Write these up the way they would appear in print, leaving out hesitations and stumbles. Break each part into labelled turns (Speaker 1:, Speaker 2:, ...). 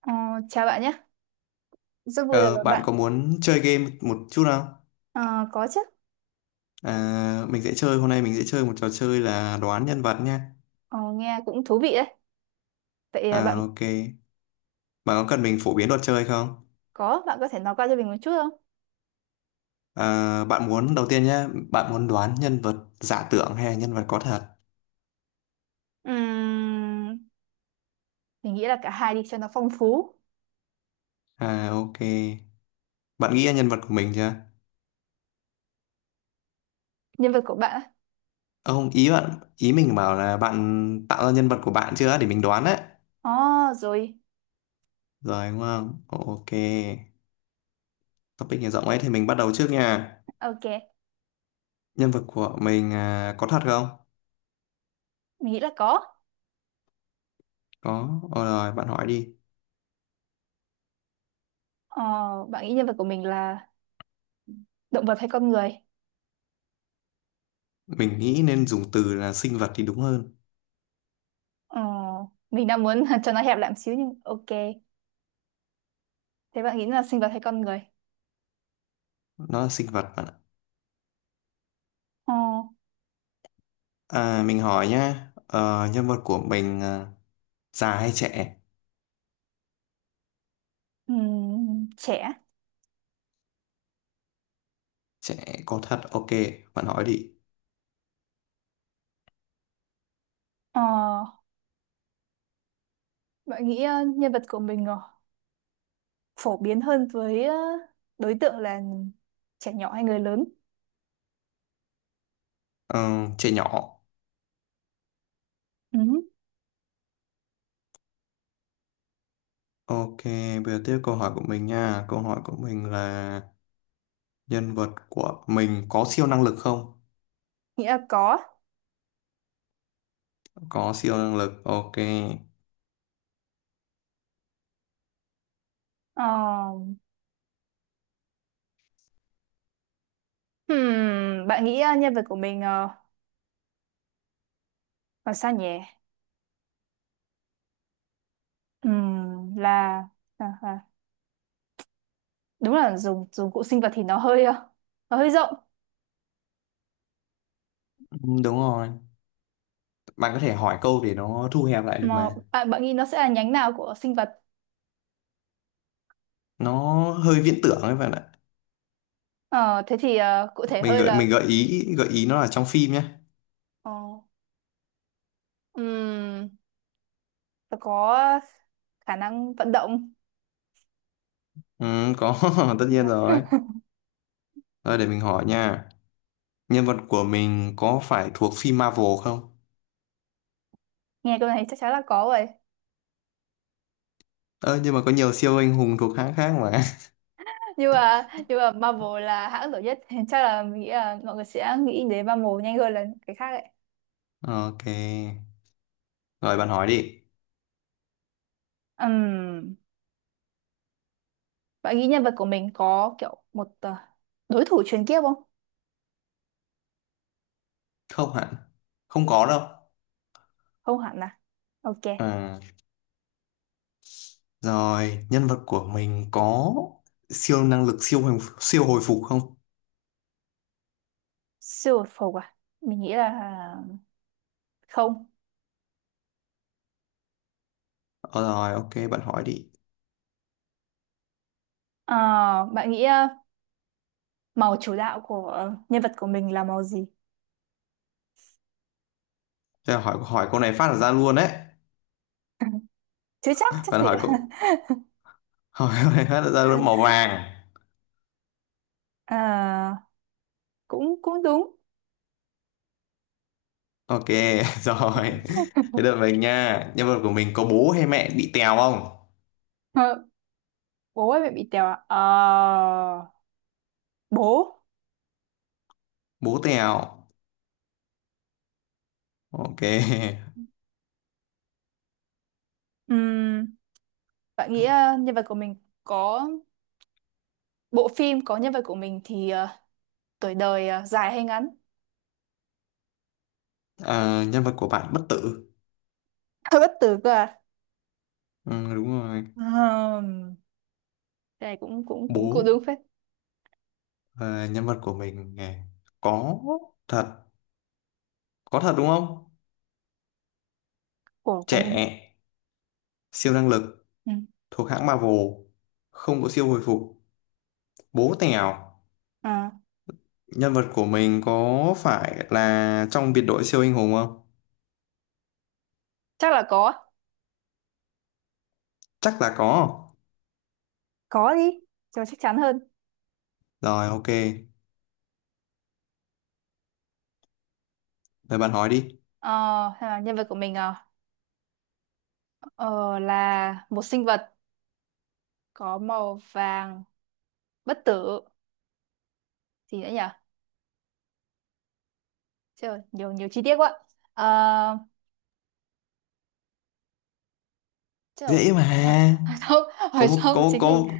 Speaker 1: Ờ, Chào bạn nhé, rất vui được
Speaker 2: Ờ,
Speaker 1: gặp
Speaker 2: Bạn
Speaker 1: bạn.
Speaker 2: có muốn chơi game một chút không?
Speaker 1: Ờ, có chứ.
Speaker 2: Mình sẽ chơi hôm nay mình sẽ chơi một trò chơi là đoán nhân vật nha.
Speaker 1: Ờ, Nghe cũng thú vị đấy. Vậy à,
Speaker 2: Ok. Bạn có cần mình phổ biến luật chơi không?
Speaker 1: bạn có thể nói qua cho mình một chút không?
Speaker 2: Bạn muốn đầu tiên nhá, bạn muốn đoán nhân vật giả tưởng hay là nhân vật có thật?
Speaker 1: Ừm, mình nghĩ là cả hai đi cho nó phong phú.
Speaker 2: Ok. Bạn nghĩ ra nhân vật của mình chưa?
Speaker 1: Nhân vật của bạn á?
Speaker 2: Ờ, Không, ý mình bảo là bạn tạo ra nhân vật của bạn chưa để mình đoán đấy.
Speaker 1: Ồ, rồi,
Speaker 2: Rồi đúng không? Ok. Topic này rộng ấy thì mình bắt đầu trước nha.
Speaker 1: ok,
Speaker 2: Nhân vật của mình à, có thật không?
Speaker 1: mình nghĩ là có.
Speaker 2: Có. Ờ, Rồi bạn hỏi đi.
Speaker 1: Ờ, Bạn nghĩ nhân vật của mình là động vật hay con người?
Speaker 2: Mình nghĩ nên dùng từ là sinh vật thì đúng hơn.
Speaker 1: Ờ, mình đang muốn cho nó hẹp lại một xíu nhưng ok. Thế bạn nghĩ là sinh vật hay con người?
Speaker 2: Nó là sinh vật bạn ạ.
Speaker 1: Ờ,
Speaker 2: À, mình hỏi nhá, nhân vật của mình à, già hay trẻ?
Speaker 1: Trẻ.
Speaker 2: Trẻ có thật, ok, bạn hỏi đi.
Speaker 1: Ờ, Bạn nghĩ nhân vật của mình phổ biến hơn với đối tượng là trẻ nhỏ hay người lớn.
Speaker 2: Ờ, Trẻ nhỏ.
Speaker 1: Ừ.
Speaker 2: Ok, bây giờ tiếp câu hỏi của mình nha. Câu hỏi của mình là nhân vật của mình có siêu năng lực không?
Speaker 1: Nghĩ là có.
Speaker 2: Có siêu năng lực, ok.
Speaker 1: Ờ, Bạn nghĩ nhân vật của mình là sao nhỉ? Là, là đúng là dùng dùng cụ sinh vật thì nó hơi, nó hơi rộng.
Speaker 2: Ừ, đúng rồi. Bạn có thể hỏi câu để nó thu hẹp lại được
Speaker 1: Mà
Speaker 2: mà.
Speaker 1: bạn bạn nghĩ nó sẽ là nhánh nào của sinh vật?
Speaker 2: Nó hơi viễn tưởng ấy bạn ạ.
Speaker 1: Ờ, Thế thì cụ thể
Speaker 2: Mình
Speaker 1: hơi
Speaker 2: gợi
Speaker 1: là
Speaker 2: mình gợi ý gợi ý nó là trong phim nhé.
Speaker 1: ờ, ừm, nó có khả năng vận động.
Speaker 2: Ừ, có, tất nhiên rồi. Rồi để mình hỏi nha. Nhân vật của mình có phải thuộc phim Marvel không?
Speaker 1: Nghe câu này chắc chắn là có rồi.
Speaker 2: Ơ nhưng mà có nhiều siêu anh hùng thuộc hãng khác mà.
Speaker 1: Nhưng mà Marvel là hãng nổi nhất thì chắc là mình nghĩ là mọi người sẽ nghĩ đến Marvel nhanh hơn là cái khác ấy.
Speaker 2: Ok. Rồi bạn hỏi đi.
Speaker 1: Ừm, Bạn nghĩ nhân vật của mình có kiểu một đối thủ truyền kiếp không?
Speaker 2: Không hẳn. Không có đâu.
Speaker 1: Không hẳn à, ok.
Speaker 2: À, Rồi, nhân vật của mình có siêu năng lực siêu hồi phục không?
Speaker 1: Siêu vật phục à, mình nghĩ là không.
Speaker 2: Ờ, Rồi, ok, bạn hỏi đi.
Speaker 1: Ờ, Bạn nghĩ màu chủ đạo của nhân vật của mình là màu gì?
Speaker 2: Thế là hỏi hỏi câu này phát là ra luôn đấy.
Speaker 1: Chứ chắc chắc
Speaker 2: Bạn
Speaker 1: gì
Speaker 2: hỏi
Speaker 1: ạ?
Speaker 2: câu hỏi câu này phát là ra luôn màu vàng.
Speaker 1: Ờ, Cũng cũng đúng.
Speaker 2: Ok, rồi. Thế đợi mình nha. Nhân vật của mình có bố hay mẹ bị tèo không?
Speaker 1: Ờ, Bố ơi mẹ bị tèo à? Ờ, Bố.
Speaker 2: Bố tèo. Ok.
Speaker 1: Bạn nghĩ nhân vật của mình có bộ phim có nhân vật của mình thì tuổi đời dài hay ngắn?
Speaker 2: Ờ, nhân vật của bạn bất tử.
Speaker 1: Hơi bất tử cơ à?
Speaker 2: Ừ, đúng rồi.
Speaker 1: Ừm, cái này cũng cũng cũng cũng
Speaker 2: Bố.
Speaker 1: đúng phết.
Speaker 2: Ờ, nhân vật của mình à, có thật. Có thật đúng không?
Speaker 1: Của mình.
Speaker 2: Trẻ. Siêu năng lực.
Speaker 1: Ừ.
Speaker 2: Thuộc hãng Marvel. Không có siêu hồi phục. Bố tèo.
Speaker 1: À,
Speaker 2: Nhân vật của mình có phải là trong biệt đội siêu anh hùng không?
Speaker 1: chắc là có.
Speaker 2: Chắc là có.
Speaker 1: Có đi, cho chắc chắn hơn.
Speaker 2: Rồi, ok. Rồi bạn hỏi đi.
Speaker 1: Ờ, Hay là nhân vật của mình ờ, là một sinh vật có màu vàng bất tử, gì nữa nhỉ? Trời, nhiều nhiều chi tiết quá. Uh, trời,
Speaker 2: Dễ
Speaker 1: hỏi,
Speaker 2: mà.
Speaker 1: hỏi xong
Speaker 2: có
Speaker 1: hỏi
Speaker 2: một
Speaker 1: xong
Speaker 2: có
Speaker 1: chính mình
Speaker 2: có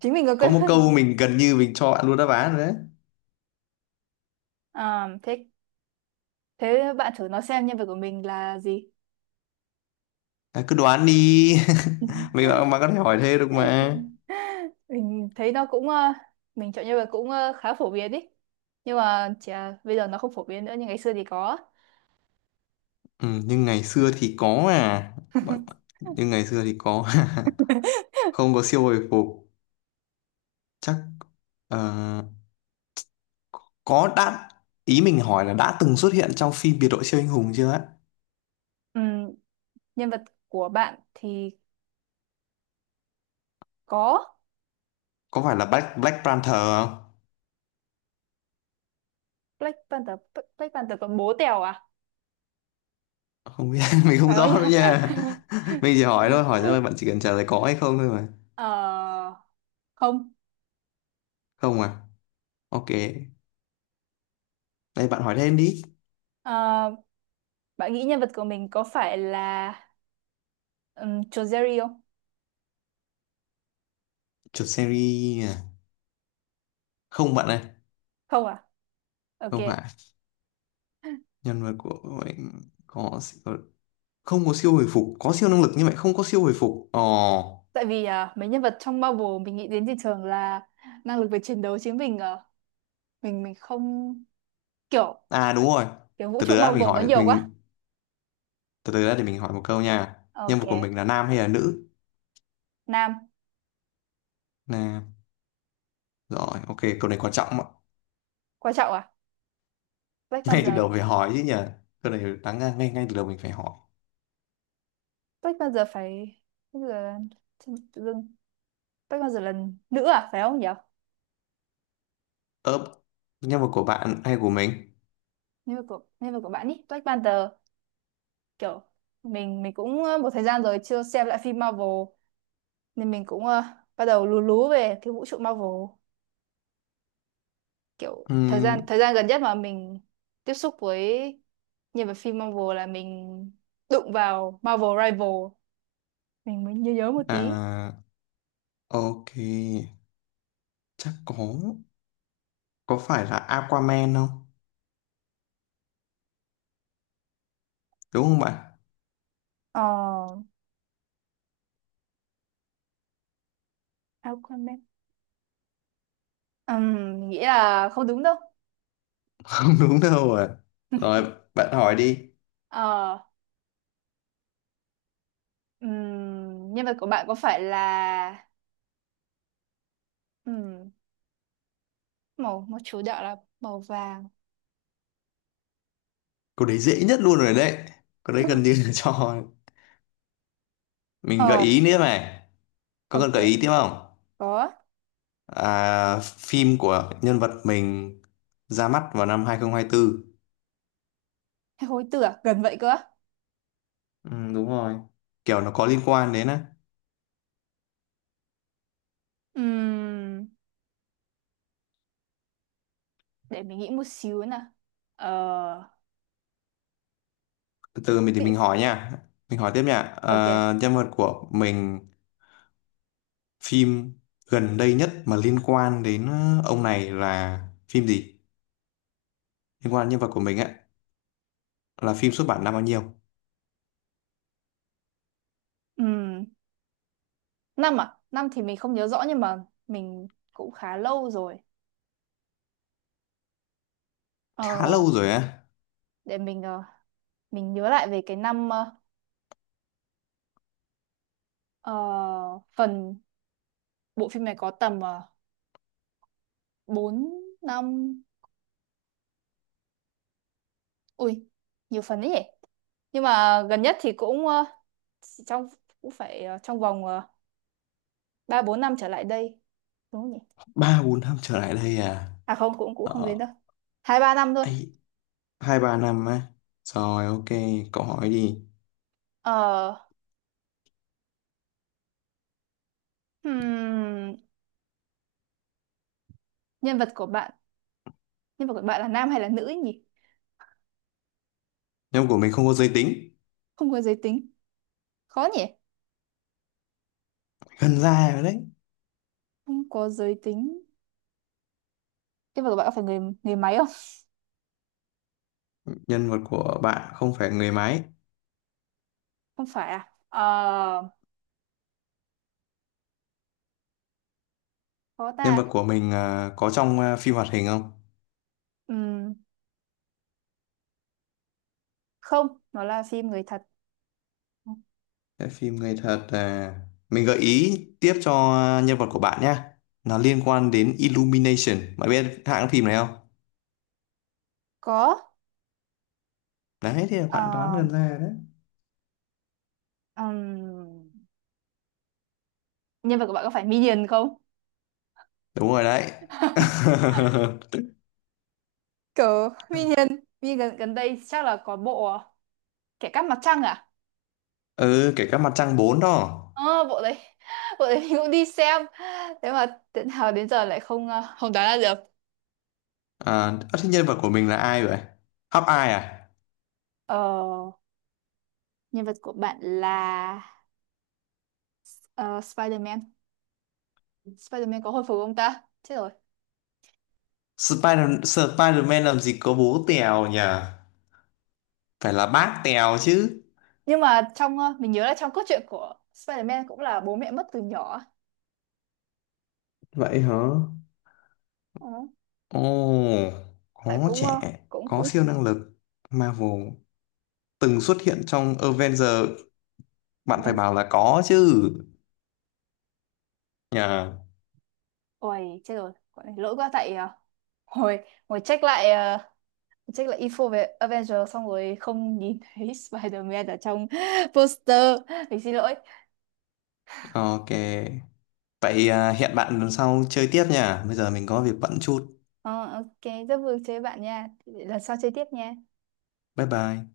Speaker 1: chính mình có
Speaker 2: có một
Speaker 1: quên
Speaker 2: câu
Speaker 1: mất.
Speaker 2: mình gần như mình cho bạn luôn đáp án rồi đấy.
Speaker 1: Thế thế bạn thử nói xem nhân vật của mình là gì?
Speaker 2: Cứ đoán đi.
Speaker 1: Ừ.
Speaker 2: mình bạn bạn có thể hỏi thế được mà.
Speaker 1: Mình thấy nó cũng mình chọn nhân vật cũng khá phổ biến ý. Nhưng mà chỉ là bây giờ nó không phổ biến nữa nhưng ngày xưa thì có.
Speaker 2: Ừ, nhưng ngày xưa thì có à bạn, nhưng ngày xưa thì có. Không có siêu hồi phục chắc, ờ, có đã, ý mình hỏi là đã từng xuất hiện trong phim biệt đội siêu anh hùng chưa á.
Speaker 1: Ừm, Nhân vật của bạn thì có.
Speaker 2: Có phải là Black Black Panther không?
Speaker 1: Black Panther còn bố Tèo à?
Speaker 2: Không biết,
Speaker 1: Đó,
Speaker 2: mình không
Speaker 1: phải không
Speaker 2: rõ
Speaker 1: nhỉ?
Speaker 2: nữa nha. Mình chỉ hỏi thôi hỏi thôi bạn chỉ cần trả lời có hay không thôi mà.
Speaker 1: Ờ, Không.
Speaker 2: Không à? Ok, đây bạn hỏi thêm đi.
Speaker 1: Ờ, Bạn nghĩ nhân vật của mình có phải là Joe Jerry không?
Speaker 2: Chuột series à? Không bạn ơi.
Speaker 1: Không à? Ok.
Speaker 2: Không phải. Nhân vật của mình có siêu- Không có siêu hồi phục, có siêu năng lực nhưng mà không có siêu hồi phục. Ồ,
Speaker 1: Tại vì à, mấy nhân vật trong Marvel mình nghĩ đến thì thường là năng lực về chiến đấu chứ mình à, mình mình không kiểu,
Speaker 2: à đúng rồi.
Speaker 1: kiểu vũ
Speaker 2: Từ
Speaker 1: trụ
Speaker 2: từ đã mình
Speaker 1: Marvel nó
Speaker 2: hỏi
Speaker 1: nhiều quá.
Speaker 2: mình từ từ đã để mình hỏi một câu nha. Nhân
Speaker 1: Ok.
Speaker 2: vật của mình là nam hay là nữ?
Speaker 1: Nam.
Speaker 2: Nam. Rồi ok, câu này quan trọng ạ.
Speaker 1: Quan trọng à? Black
Speaker 2: Ngay từ
Speaker 1: Panther.
Speaker 2: đầu phải hỏi chứ nhỉ, câu này đáng ra ngay ngay từ đầu mình phải hỏi.
Speaker 1: Black Panther phải. Bây giờ tự dưng Black Panther là nữ à, phải không nhỉ?
Speaker 2: Ớp, nhân vật của bạn hay của mình?
Speaker 1: Nhân vật của bạn ý, Black Panther, kiểu mình cũng một thời gian rồi chưa xem lại phim Marvel nên mình cũng bắt đầu lú lú về cái vũ trụ Marvel, kiểu thời
Speaker 2: Ừm,
Speaker 1: gian thời gian gần nhất mà mình tiếp xúc với nhân vật phim Marvel là mình đụng vào Marvel Rival mình mới nhớ nhớ một tí.
Speaker 2: à ok, chắc có. Có phải là Aquaman không, đúng không bạn?
Speaker 1: Ờ, Aquaman. Mình nghĩ là không đúng đâu.
Speaker 2: Không đúng đâu à. Rồi, bạn hỏi đi.
Speaker 1: ờ Nhân vật của bạn có phải là ừm, màu màu chủ đạo là màu vàng?
Speaker 2: Câu đấy dễ nhất luôn rồi đấy. Câu đấy gần như là cho mình gợi
Speaker 1: Ờ,
Speaker 2: ý nữa này. Có cần gợi
Speaker 1: ok,
Speaker 2: ý tiếp không?
Speaker 1: có.
Speaker 2: À, phim của nhân vật mình ra mắt vào năm 2024.
Speaker 1: Hay hối tưởng gần vậy cơ.
Speaker 2: Ừ, đúng rồi. Kiểu nó có liên quan đến á.
Speaker 1: Ừm, để mình nghĩ một xíu nè. ờ
Speaker 2: Từ từ mình thì
Speaker 1: vị-
Speaker 2: mình hỏi nha. Mình hỏi tiếp nha.
Speaker 1: ok.
Speaker 2: À, nhân vật của mình, phim gần đây nhất mà liên quan đến ông này là phim gì? Liên quan đến nhân vật của mình á, là phim xuất bản năm bao nhiêu?
Speaker 1: Ừm, Năm thì mình không nhớ rõ nhưng mà mình cũng khá lâu rồi.
Speaker 2: Khá
Speaker 1: ờ,
Speaker 2: lâu rồi á.
Speaker 1: để mình ờ, mình nhớ lại về cái năm ờ, phần, bộ phim này có tầm bốn, năm, ui, nhiều phần ấy nhỉ. Nhưng mà gần nhất thì cũng chỉ trong, cũng phải trong vòng ba bốn năm trở lại đây, đúng không nhỉ?
Speaker 2: Ba bốn năm trở lại đây à?
Speaker 1: À không, cũng cũng không
Speaker 2: ờ,
Speaker 1: đến đâu. Hai ba năm thôi.
Speaker 2: Ấy, hai ba năm á? Rồi ok, cậu hỏi đi.
Speaker 1: ờ, hmm, nhân vật của bạn nhân vật của bạn là nam hay là nữ ấy nhỉ?
Speaker 2: Nhân vật của mình không có giới tính.
Speaker 1: Không có giới tính, khó nhỉ.
Speaker 2: Gần ra rồi đấy.
Speaker 1: Không có giới tính. Cái vật của bạn có phải người người máy không?
Speaker 2: Nhân vật của bạn không phải người máy.
Speaker 1: Không phải à? Ờ, có
Speaker 2: Nhân
Speaker 1: ta.
Speaker 2: vật của mình à, có trong à, phim hoạt hình không?
Speaker 1: Ừm, Không, nó là phim người thật.
Speaker 2: Cái phim người thật à. Mình gợi ý tiếp cho, à, nhân vật của bạn nhá, nó liên quan đến Illumination, bạn biết hãng phim này không?
Speaker 1: Có.
Speaker 2: Đấy thì
Speaker 1: Ờ,
Speaker 2: bạn đoán gần ra rồi đấy.
Speaker 1: ừm, Nhân vật của bạn có phải Minion không?
Speaker 2: Đúng rồi đấy.
Speaker 1: Cờ Minion. Minion gần, gần đây chắc là có bộ à, Kẻ cắp mặt trăng à?
Speaker 2: Ừ kể cả Mặt Trăng 4 đó.
Speaker 1: Ờ, Bộ đấy. Bộ đấy mình cũng đi xem. Thế mà đến nào đến giờ lại không không đoán ra được.
Speaker 2: À, ơ, thế nhân vật của mình là ai vậy? Hóc ai à?
Speaker 1: Ờ, Nhân vật của bạn là ờ, Spider-Man. Spider-Man có hồi phục không ta? Chết rồi.
Speaker 2: Spider-Man làm gì có bố Tèo nhỉ? Phải là bác Tèo chứ.
Speaker 1: Nhưng mà trong mình nhớ là trong cốt truyện của Spider-Man cũng là bố mẹ mất từ nhỏ.
Speaker 2: Vậy hả?
Speaker 1: Ừ.
Speaker 2: Ồ,
Speaker 1: tại
Speaker 2: có
Speaker 1: cũng ờ,
Speaker 2: trẻ,
Speaker 1: cũng
Speaker 2: có
Speaker 1: cũng
Speaker 2: siêu năng lực. Marvel, từng xuất hiện trong Avengers, bạn phải
Speaker 1: Ben-
Speaker 2: bảo là có chứ. Nhờ.
Speaker 1: Ôi chết rồi, quả này lỗi quá. Tại hồi hồi check lại check lại info về Avengers xong rồi không nhìn thấy Spider-Man ở trong poster. Mình xin lỗi.
Speaker 2: Ok. Vậy à, hẹn bạn lần sau chơi tiếp nha. Bây giờ mình có việc bận chút.
Speaker 1: Ờ, ok, rất vui chơi với bạn nha, lần sau chơi tiếp nha.
Speaker 2: Bye bye.